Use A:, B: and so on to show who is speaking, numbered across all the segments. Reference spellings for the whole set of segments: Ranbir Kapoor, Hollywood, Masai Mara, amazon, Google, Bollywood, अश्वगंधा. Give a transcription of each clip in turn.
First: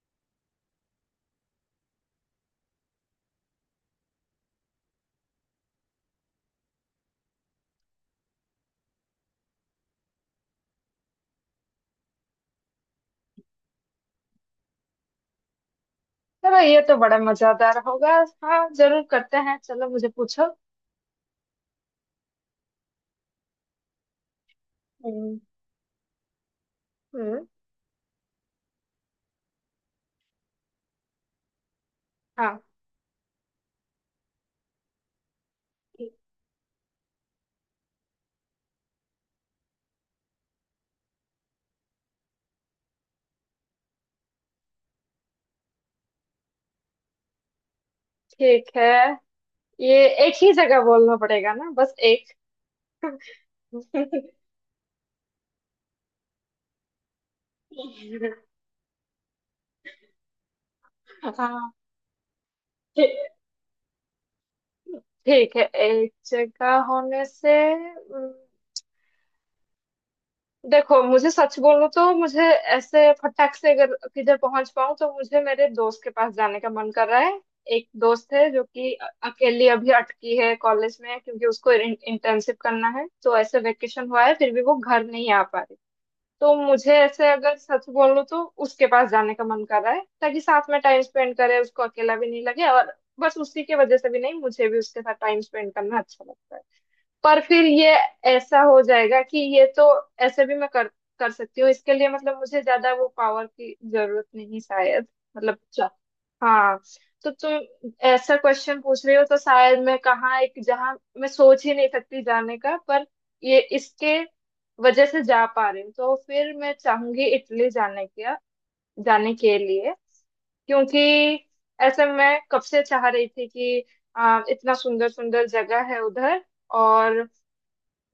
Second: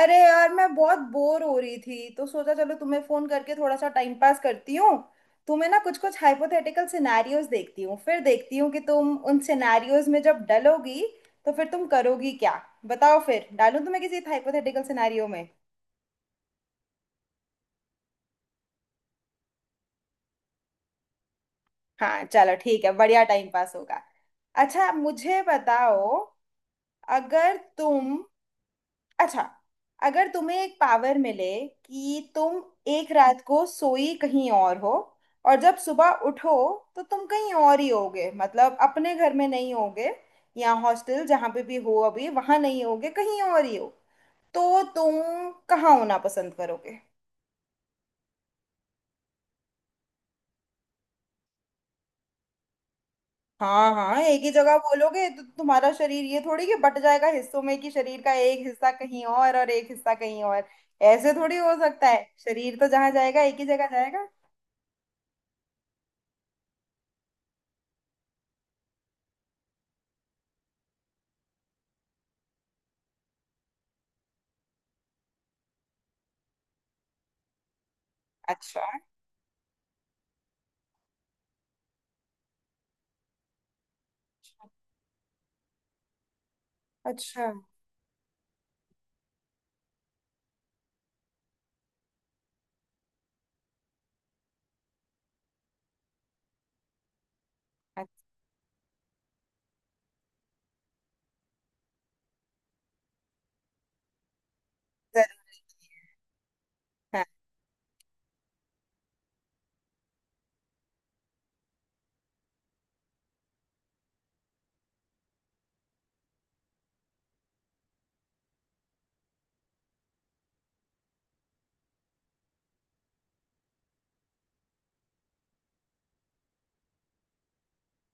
A: अरे यार, मैं बहुत बोर हो रही थी तो सोचा चलो तुम्हें फोन करके थोड़ा सा टाइम पास करती हूँ। तुम्हें ना कुछ कुछ हाइपोथेटिकल सिनेरियोज देखती हूँ, फिर देखती हूँ कि तुम उन सिनेरियोज में जब डलोगी तो फिर तुम करोगी क्या। बताओ, फिर डालूं तुम्हें किसी हाइपोथेटिकल सिनेरियो में।
B: चलो, ये तो बड़ा मजेदार होगा। हाँ, जरूर करते हैं। चलो मुझे पूछो।
A: हाँ चलो ठीक है, बढ़िया टाइम पास होगा। अच्छा,
B: हम्म।
A: मुझे बताओ।
B: हम्म,
A: अगर तुम अच्छा, अगर तुम्हें एक पावर मिले कि तुम
B: हाँ
A: एक रात को सोई कहीं और हो, और जब सुबह उठो तो तुम कहीं और ही होगे, मतलब अपने घर में नहीं होगे या हॉस्टल जहाँ पे भी हो अभी वहाँ नहीं होगे, कहीं और ही हो। तो तुम कहाँ होना पसंद करोगे?
B: ठीक है। ये एक ही जगह बोलना पड़ेगा ना, बस एक।
A: हाँ हाँ, एक ही जगह बोलोगे तो तुम्हारा शरीर ये थोड़ी कि बट जाएगा हिस्सों में, कि शरीर का एक हिस्सा कहीं और एक हिस्सा कहीं और। ऐसे थोड़ी
B: हाँ,
A: हो सकता है, शरीर तो जहाँ
B: ठीक
A: जाएगा एक ही जगह जाएगा।
B: ठीक है एक जगह होने से। देखो, मुझे सच बोलूं तो मुझे ऐसे फटाक से अगर किधर पहुंच पाऊं, तो मुझे मेरे दोस्त के पास जाने का मन कर रहा है। एक दोस्त है जो
A: अच्छा।
B: कि अकेली अभी अटकी है कॉलेज में, क्योंकि उसको इंटर्नशिप करना है। तो ऐसे वेकेशन हुआ है, फिर भी वो घर नहीं आ पा रही। तो मुझे ऐसे,
A: अच्छा।
B: अगर सच बोलूं, तो उसके पास जाने का मन कर रहा है, ताकि साथ में टाइम स्पेंड करे, उसको अकेला भी नहीं लगे। और बस उसी की वजह से भी नहीं, मुझे भी उसके साथ टाइम स्पेंड करना अच्छा लगता है। पर फिर ये
A: अच्छा
B: ऐसा हो जाएगा कि ये तो ऐसे भी मैं कर कर सकती हूँ इसके लिए। मतलब मुझे ज्यादा वो पावर की जरूरत नहीं शायद। मतलब चा- हाँ,
A: था।
B: तो तुम ऐसा क्वेश्चन पूछ रही हो, तो शायद मैं कहाँ एक जहाँ मैं सोच ही नहीं सकती जाने का, पर ये इसके वजह से जा पा रही हूँ। तो फिर मैं चाहूंगी इटली जाने के लिए, क्योंकि ऐसे मैं कब से चाह रही थी कि इतना सुंदर सुंदर जगह है उधर। और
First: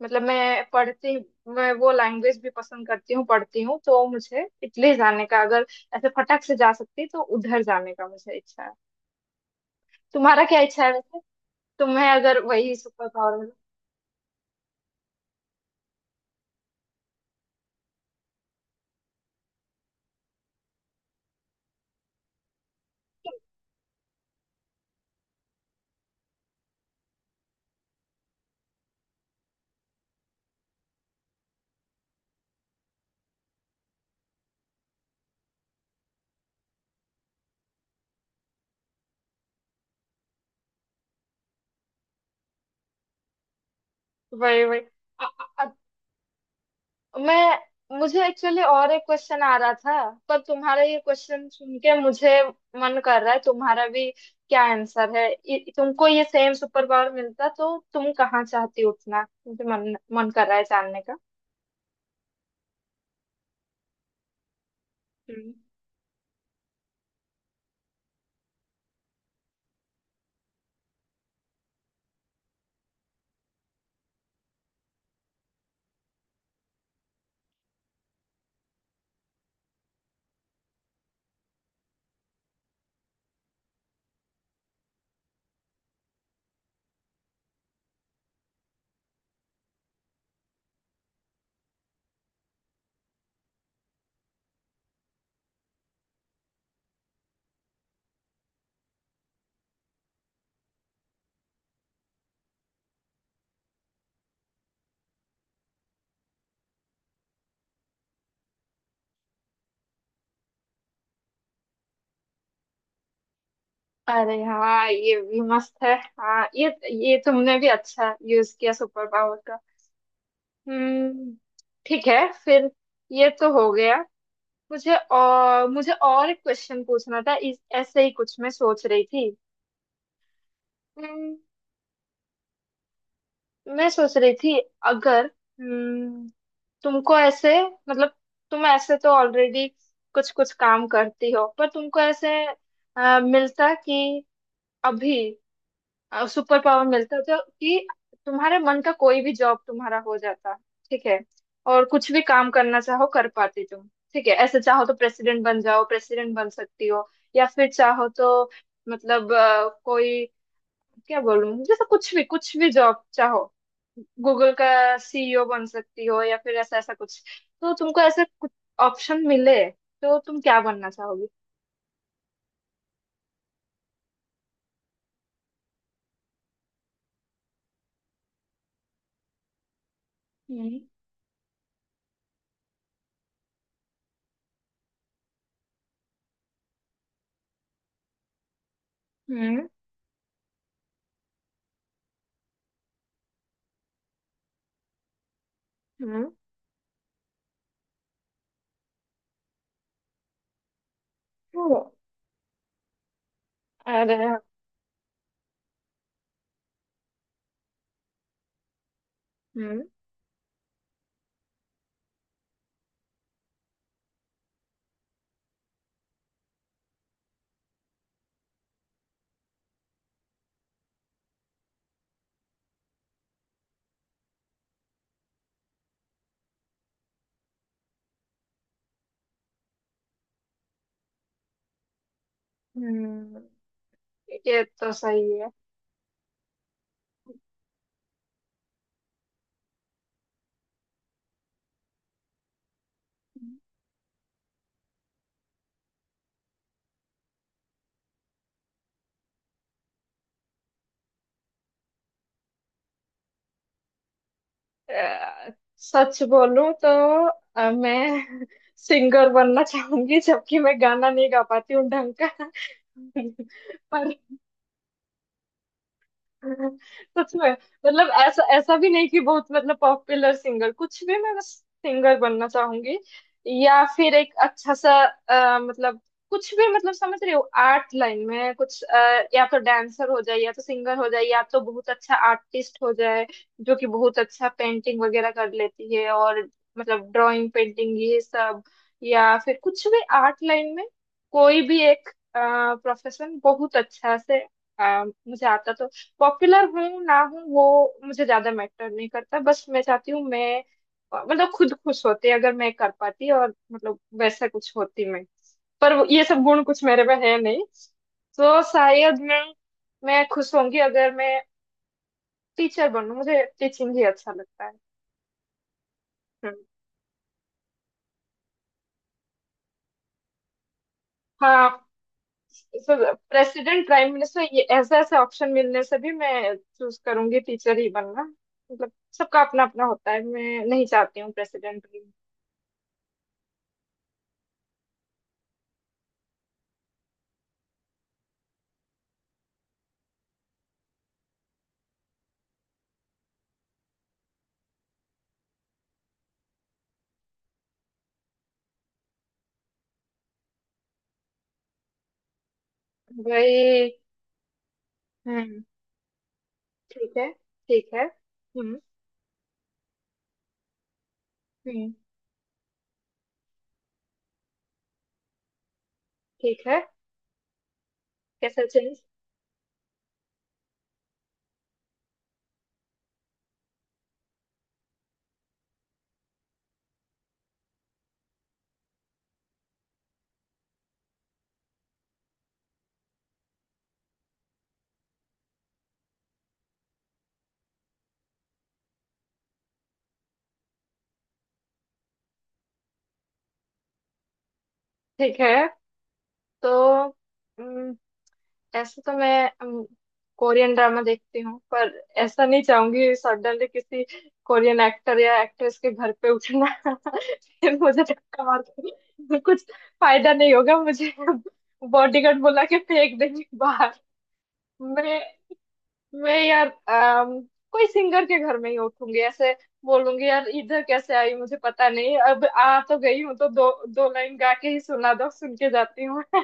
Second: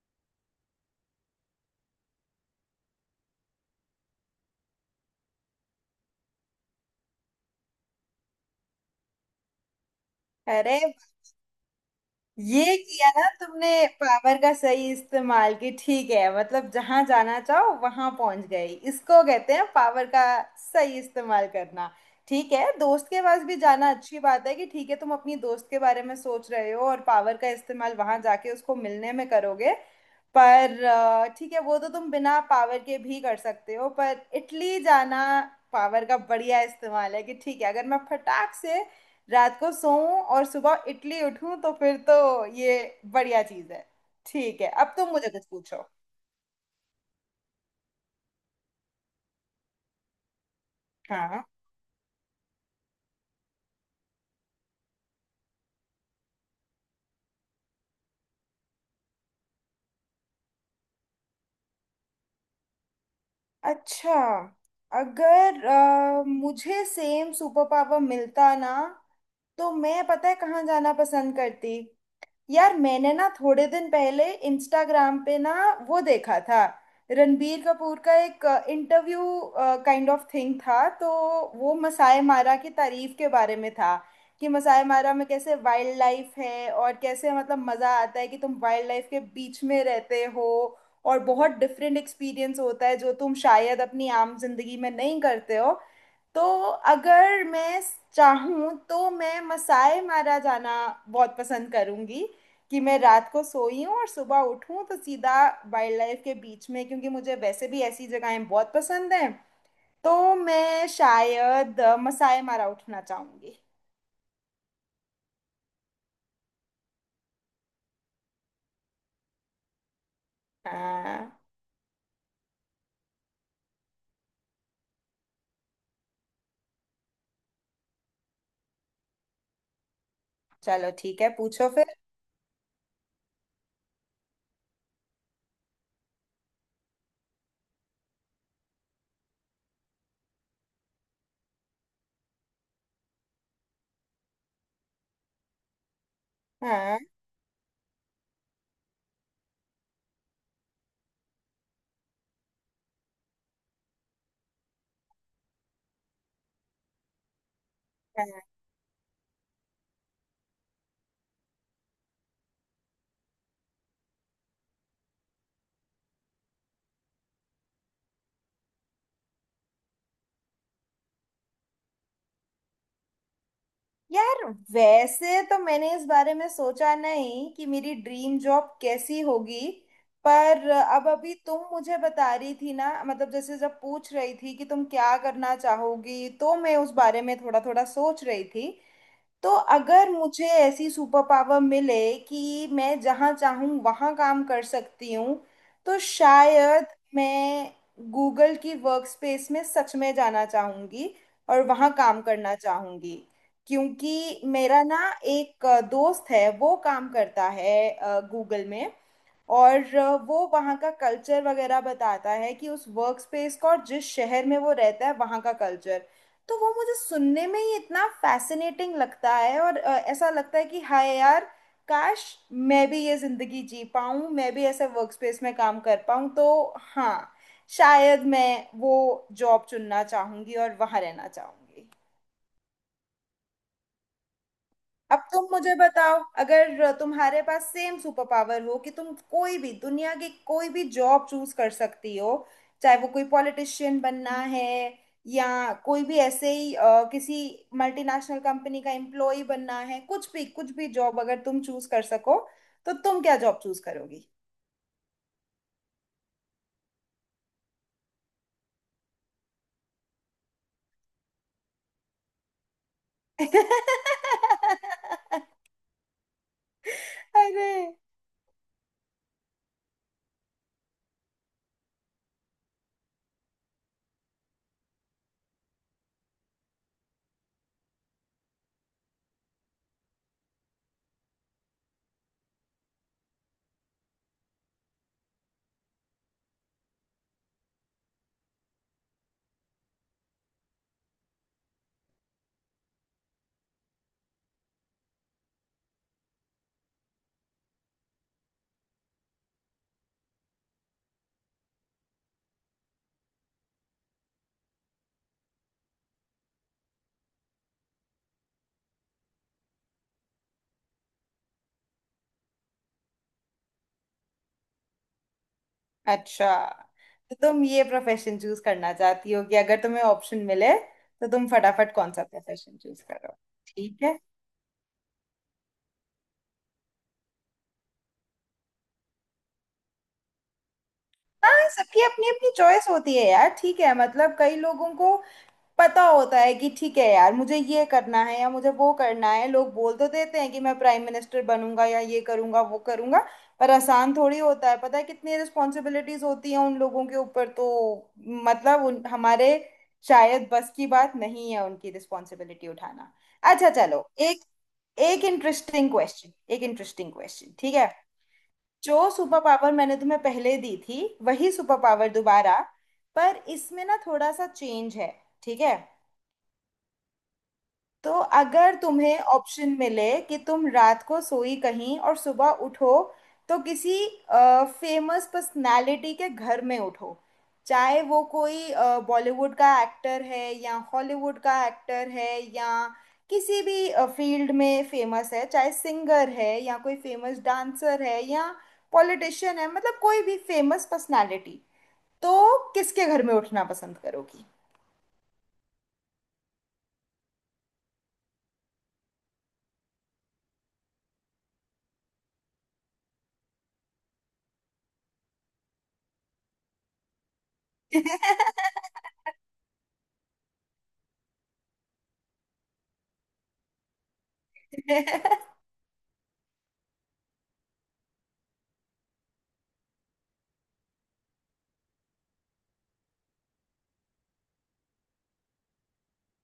B: मतलब मैं पढ़ती हूँ, मैं वो लैंग्वेज भी पसंद करती हूँ, पढ़ती हूँ। तो मुझे इटली जाने का, अगर ऐसे फटक से जा सकती, तो उधर जाने का मुझे इच्छा है। तुम्हारा क्या
A: अरे
B: इच्छा है वैसे? तुम्हें अगर वही
A: ये
B: सुपर
A: किया ना
B: पावर।
A: तुमने, पावर का सही इस्तेमाल की। ठीक है, मतलब जहां जाना चाहो वहां पहुंच गई। इसको कहते हैं पावर का सही इस्तेमाल करना। ठीक है, दोस्त के पास भी जाना अच्छी बात है कि ठीक है तुम अपनी दोस्त के बारे में सोच रहे हो और पावर का इस्तेमाल वहां जाके उसको मिलने में करोगे। पर ठीक है, वो तो तुम बिना पावर के भी कर सकते हो, पर इटली जाना पावर का बढ़िया इस्तेमाल है। कि ठीक है, अगर मैं फटाक से रात को सोऊं और सुबह इडली उठूं तो फिर तो ये बढ़िया चीज है। ठीक
B: वही
A: है,
B: वही
A: अब तुम मुझे कुछ पूछो।
B: मैं, मुझे एक्चुअली और एक क्वेश्चन आ रहा था, पर तुम्हारा ये
A: हाँ।
B: क्वेश्चन सुन के मुझे मन कर रहा है तुम्हारा भी क्या आंसर है। तुमको ये सेम सुपर पावर मिलता तो तुम कहाँ चाहती उठना, मुझे मन मन कर रहा है जानने का।
A: अच्छा,
B: हम्म।
A: अगर मुझे सेम सुपर पावर मिलता ना तो मैं, पता है कहाँ जाना पसंद करती? यार, मैंने ना थोड़े दिन पहले इंस्टाग्राम पे ना वो देखा था, रणबीर कपूर का एक इंटरव्यू काइंड ऑफ थिंग था। तो वो मसाई मारा की तारीफ के बारे में था कि मसाई मारा में कैसे वाइल्ड लाइफ है और कैसे, मतलब मज़ा आता है कि तुम वाइल्ड लाइफ के बीच में रहते हो और बहुत डिफरेंट एक्सपीरियंस होता है जो तुम शायद अपनी आम जिंदगी में नहीं करते हो। तो अगर मैं चाहूँ तो मैं मसाई मारा जाना बहुत पसंद करूँगी, कि मैं रात को सोई हूँ और सुबह उठूँ तो सीधा वाइल्ड लाइफ के बीच में, क्योंकि मुझे वैसे भी ऐसी जगहें बहुत पसंद हैं। तो मैं शायद मसाई मारा उठना चाहूँगी।
B: अरे हाँ, ये भी मस्त है। हाँ, ये तुमने भी अच्छा यूज किया सुपर पावर का।
A: हाँ
B: हम्म। ठीक है फिर। ये तो हो गया। मुझे और एक क्वेश्चन पूछना था, इस ऐसे ही कुछ मैं सोच रही थी।
A: चलो ठीक है,
B: हम्म,
A: पूछो फिर।
B: मैं सोच रही थी। अगर, हम्म, तुमको ऐसे, मतलब तुम ऐसे तो ऑलरेडी कुछ कुछ काम करती हो, पर तुमको ऐसे मिलता कि अभी सुपर पावर
A: हाँ।
B: मिलता है जो कि तुम्हारे मन का कोई भी जॉब तुम्हारा हो जाता। ठीक है। और कुछ भी काम करना चाहो कर पाते तुम। ठीक है। ऐसे चाहो तो प्रेसिडेंट बन जाओ, प्रेसिडेंट बन सकती हो। या फिर चाहो
A: हाँ।
B: तो, मतलब कोई, क्या बोलूं, जैसे कुछ भी जॉब चाहो, गूगल का सीईओ बन सकती हो, या फिर ऐसा ऐसा कुछ। तो तुमको ऐसे कुछ ऑप्शन मिले तो तुम क्या बनना चाहोगी?
A: यार, वैसे तो मैंने इस बारे में सोचा नहीं कि मेरी ड्रीम जॉब कैसी होगी, पर
B: हम्म।
A: अब अभी तुम मुझे बता रही थी ना, मतलब जैसे जब पूछ रही थी कि तुम क्या करना चाहोगी तो मैं उस बारे में थोड़ा थोड़ा सोच रही थी। तो
B: हम्म।
A: अगर मुझे ऐसी सुपर पावर मिले कि मैं जहाँ चाहूँ वहाँ काम कर सकती हूँ तो
B: हम्म।
A: शायद मैं गूगल की वर्क स्पेस में सच में जाना चाहूँगी और
B: ओ।
A: वहाँ काम करना चाहूँगी।
B: अरे।
A: क्योंकि मेरा ना एक दोस्त है, वो काम करता है गूगल में।
B: हम्म।
A: और वो वहाँ का कल्चर वगैरह बताता है कि उस वर्क स्पेस का, और जिस शहर में वो रहता है वहाँ का कल्चर। तो वो मुझे सुनने में ही इतना फैसिनेटिंग लगता है और ऐसा लगता है कि हाय यार, काश मैं भी ये ज़िंदगी जी पाऊँ, मैं भी ऐसे वर्क स्पेस में काम कर पाऊँ। तो हाँ, शायद मैं वो जॉब चुनना चाहूँगी और वहाँ रहना चाहूँगी।
B: हम्म। ये तो
A: अब
B: सही
A: तुम
B: है।
A: मुझे बताओ, अगर तुम्हारे पास सेम सुपर पावर हो कि तुम कोई भी दुनिया की कोई भी जॉब चूज कर सकती हो, चाहे वो कोई पॉलिटिशियन बनना है या कोई भी ऐसे ही किसी मल्टीनेशनल कंपनी का एम्प्लॉय बनना है, कुछ भी जॉब अगर तुम चूज कर सको, तो तुम क्या जॉब चूज करोगी?
B: अ, सच बोलूं तो, मैं सिंगर बनना चाहूंगी, जबकि मैं गाना नहीं गा पाती हूँ ढंग का। पर कुछ में
A: अरे।
B: मतलब ऐसा ऐसा भी नहीं कि बहुत, मतलब पॉपुलर सिंगर कुछ भी, मैं बस सिंगर बनना चाहूंगी। या फिर एक अच्छा सा मतलब कुछ भी, मतलब समझ रहे हो, आर्ट लाइन में कुछ, या तो डांसर हो जाए, या तो सिंगर हो जाए, या तो बहुत अच्छा आर्टिस्ट हो जाए, जो कि बहुत अच्छा पेंटिंग वगैरह कर लेती है। और मतलब ड्राइंग पेंटिंग ये सब। या फिर कुछ भी आर्ट लाइन में कोई भी एक प्रोफेशन बहुत अच्छा से मुझे आता तो। पॉपुलर हूँ ना हूँ वो, मुझे ज्यादा मैटर नहीं करता, बस मैं चाहती हूँ मैं, मतलब खुद खुश होती अगर मैं कर पाती, और मतलब वैसा कुछ होती मैं। पर ये सब गुण कुछ मेरे में है नहीं। तो शायद मैं खुश होंगी अगर मैं टीचर बनूं। मुझे टीचिंग ही अच्छा लगता है।
A: अच्छा,
B: हम्म।
A: तो तुम ये प्रोफेशन चूज करना चाहती हो कि अगर तुम्हें ऑप्शन मिले तो तुम
B: हाँ,
A: फटाफट कौन सा प्रोफेशन
B: तो
A: चूज करो।
B: प्रेसिडेंट
A: ठीक
B: प्राइम
A: है।
B: मिनिस्टर ये ऐसे ऐसे ऑप्शन मिलने से भी मैं चूज करूंगी टीचर ही बनना। मतलब सबका अपना अपना होता है, मैं नहीं चाहती हूँ
A: हाँ,
B: प्रेसिडेंट।
A: सबकी अपनी अपनी चॉइस होती है यार। ठीक है, मतलब कई लोगों को पता होता है कि ठीक है यार मुझे ये करना है या मुझे वो करना है। लोग बोल तो देते हैं कि मैं प्राइम मिनिस्टर बनूंगा या ये करूंगा वो करूंगा, पर आसान थोड़ी होता है। पता है कितनी रिस्पॉन्सिबिलिटीज होती हैं उन लोगों के ऊपर। तो मतलब उन, हमारे शायद बस की बात नहीं है उनकी रिस्पॉन्सिबिलिटी उठाना। अच्छा
B: भाई।
A: चलो, एक एक
B: हम्म।
A: इंटरेस्टिंग क्वेश्चन, एक इंटरेस्टिंग
B: ठीक है।
A: क्वेश्चन, ठीक है?
B: ठीक है। हम्म।
A: जो सुपर पावर मैंने तुम्हें पहले दी थी, वही सुपर
B: हम्म।
A: पावर दोबारा, पर इसमें ना थोड़ा सा चेंज है, ठीक है?
B: ठीक है।
A: तो
B: कैसा
A: अगर
B: चीज?
A: तुम्हें ऑप्शन मिले कि तुम रात को सोई कहीं और सुबह उठो तो किसी फेमस पर्सनालिटी के घर में उठो। चाहे वो कोई बॉलीवुड का एक्टर है या हॉलीवुड का एक्टर है, या किसी भी फील्ड में फेमस है, चाहे सिंगर है या कोई फेमस डांसर है या पॉलिटिशियन है, मतलब कोई भी फेमस पर्सनालिटी। तो किसके घर में उठना पसंद करोगी?
B: ठीक है, तो, हम्म, ऐसे तो मैं, हम्म, कोरियन ड्रामा देखती हूँ, पर ऐसा नहीं चाहूंगी सडनली किसी कोरियन एक्टर या एक्ट्रेस के घर पे उठना। फिर मुझे धक्का मार के कुछ फायदा नहीं होगा मुझे, बॉडीगार्ड बुला के फेंक देंगे बाहर। मैं मैं यार, कोई सिंगर के घर में ही उठूंगी। ऐसे बोलूंगी यार इधर कैसे आई मुझे पता नहीं, अब आ तो गई हूँ तो दो दो लाइन गा के ही सुना दो, सुन के जाती हूँ।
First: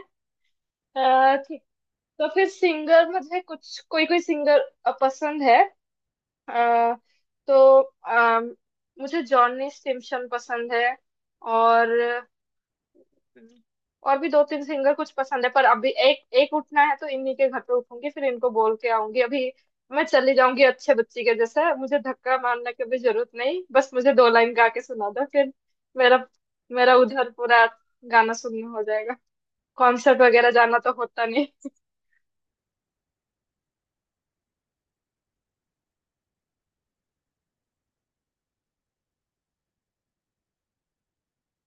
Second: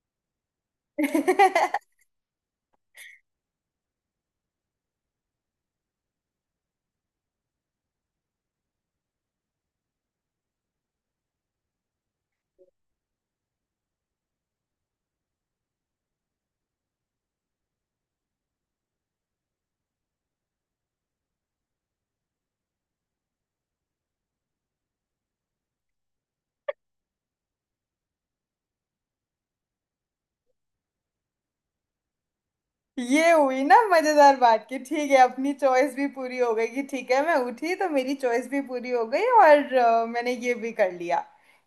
B: ठीक। तो फिर सिंगर, मुझे कुछ कोई कोई सिंगर पसंद है, अ, तो मुझे जॉनी स्टिमशन पसंद है। और हम्म। और भी दो तीन सिंगर कुछ पसंद है, पर अभी एक एक उठना है तो इन्हीं के घर पे उठूंगी, फिर इनको बोल के आऊंगी, अभी मैं चली जाऊंगी अच्छे बच्ची के जैसे। मुझे धक्का मारने की भी जरूरत नहीं, बस मुझे दो लाइन गा के सुना दो, फिर मेरा मेरा उधर पूरा गाना सुनना हो जाएगा। कॉन्सर्ट वगैरह जाना तो होता नहीं।
A: ये हुई ना मजेदार बात, कि ठीक है अपनी चॉइस भी पूरी हो गई कि ठीक है मैं उठी तो मेरी चॉइस भी पूरी हो गई, और मैंने ये भी कर लिया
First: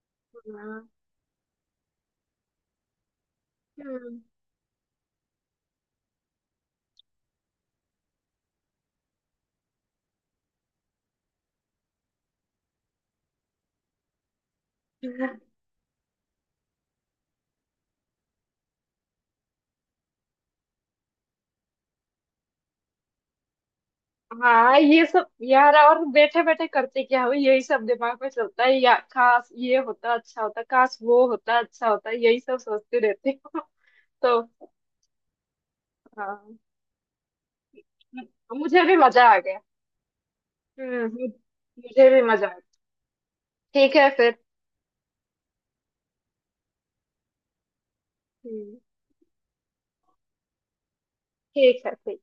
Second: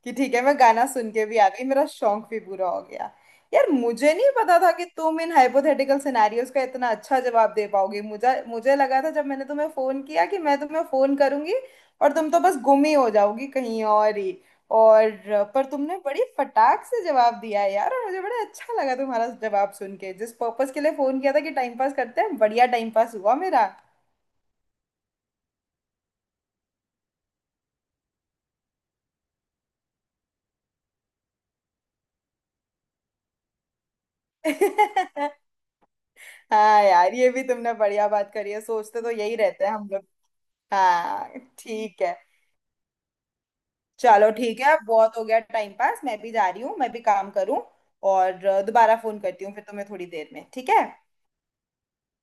A: कि ठीक है मैं गाना
B: हाँ।
A: सुन के भी आ गई, मेरा शौक भी पूरा हो गया। यार, मुझे
B: हम्म।
A: नहीं पता था कि तुम इन हाइपोथेटिकल सिनेरियोज का इतना अच्छा जवाब दे पाओगी। मुझे मुझे लगा था जब मैंने तुम्हें फोन किया कि मैं तुम्हें फोन करूंगी और तुम तो बस गुम ही हो जाओगी कहीं और ही। और पर तुमने बड़ी फटाक से जवाब दिया है यार, और मुझे बड़ा अच्छा लगा तुम्हारा जवाब सुन के। जिस पर्पस के लिए फोन किया था कि टाइम पास करते हैं, बढ़िया टाइम पास हुआ मेरा।
B: हाँ, ये सब यार, और बैठे बैठे करते क्या हो, यही सब दिमाग में चलता है, या काश ये होता अच्छा होता, काश वो होता अच्छा होता, यही सब सोचती रहती हूँ तो। हाँ।
A: हाँ यार, ये भी तुमने बढ़िया बात करी है,
B: मुझे भी
A: सोचते तो
B: मजा
A: यही
B: आ गया।
A: रहते हैं हम लोग।
B: हम्म।
A: हाँ। ठीक
B: मुझे
A: है,
B: भी मजा आ गया। ठीक है
A: चलो
B: फिर।
A: ठीक है, अब बहुत हो गया टाइम पास। मैं भी जा रही हूँ, मैं भी काम करूँ। और
B: हम्म,
A: दोबारा फोन करती हूँ फिर तुम्हें थोड़ी देर में, ठीक है?
B: ठीक है, ठीक।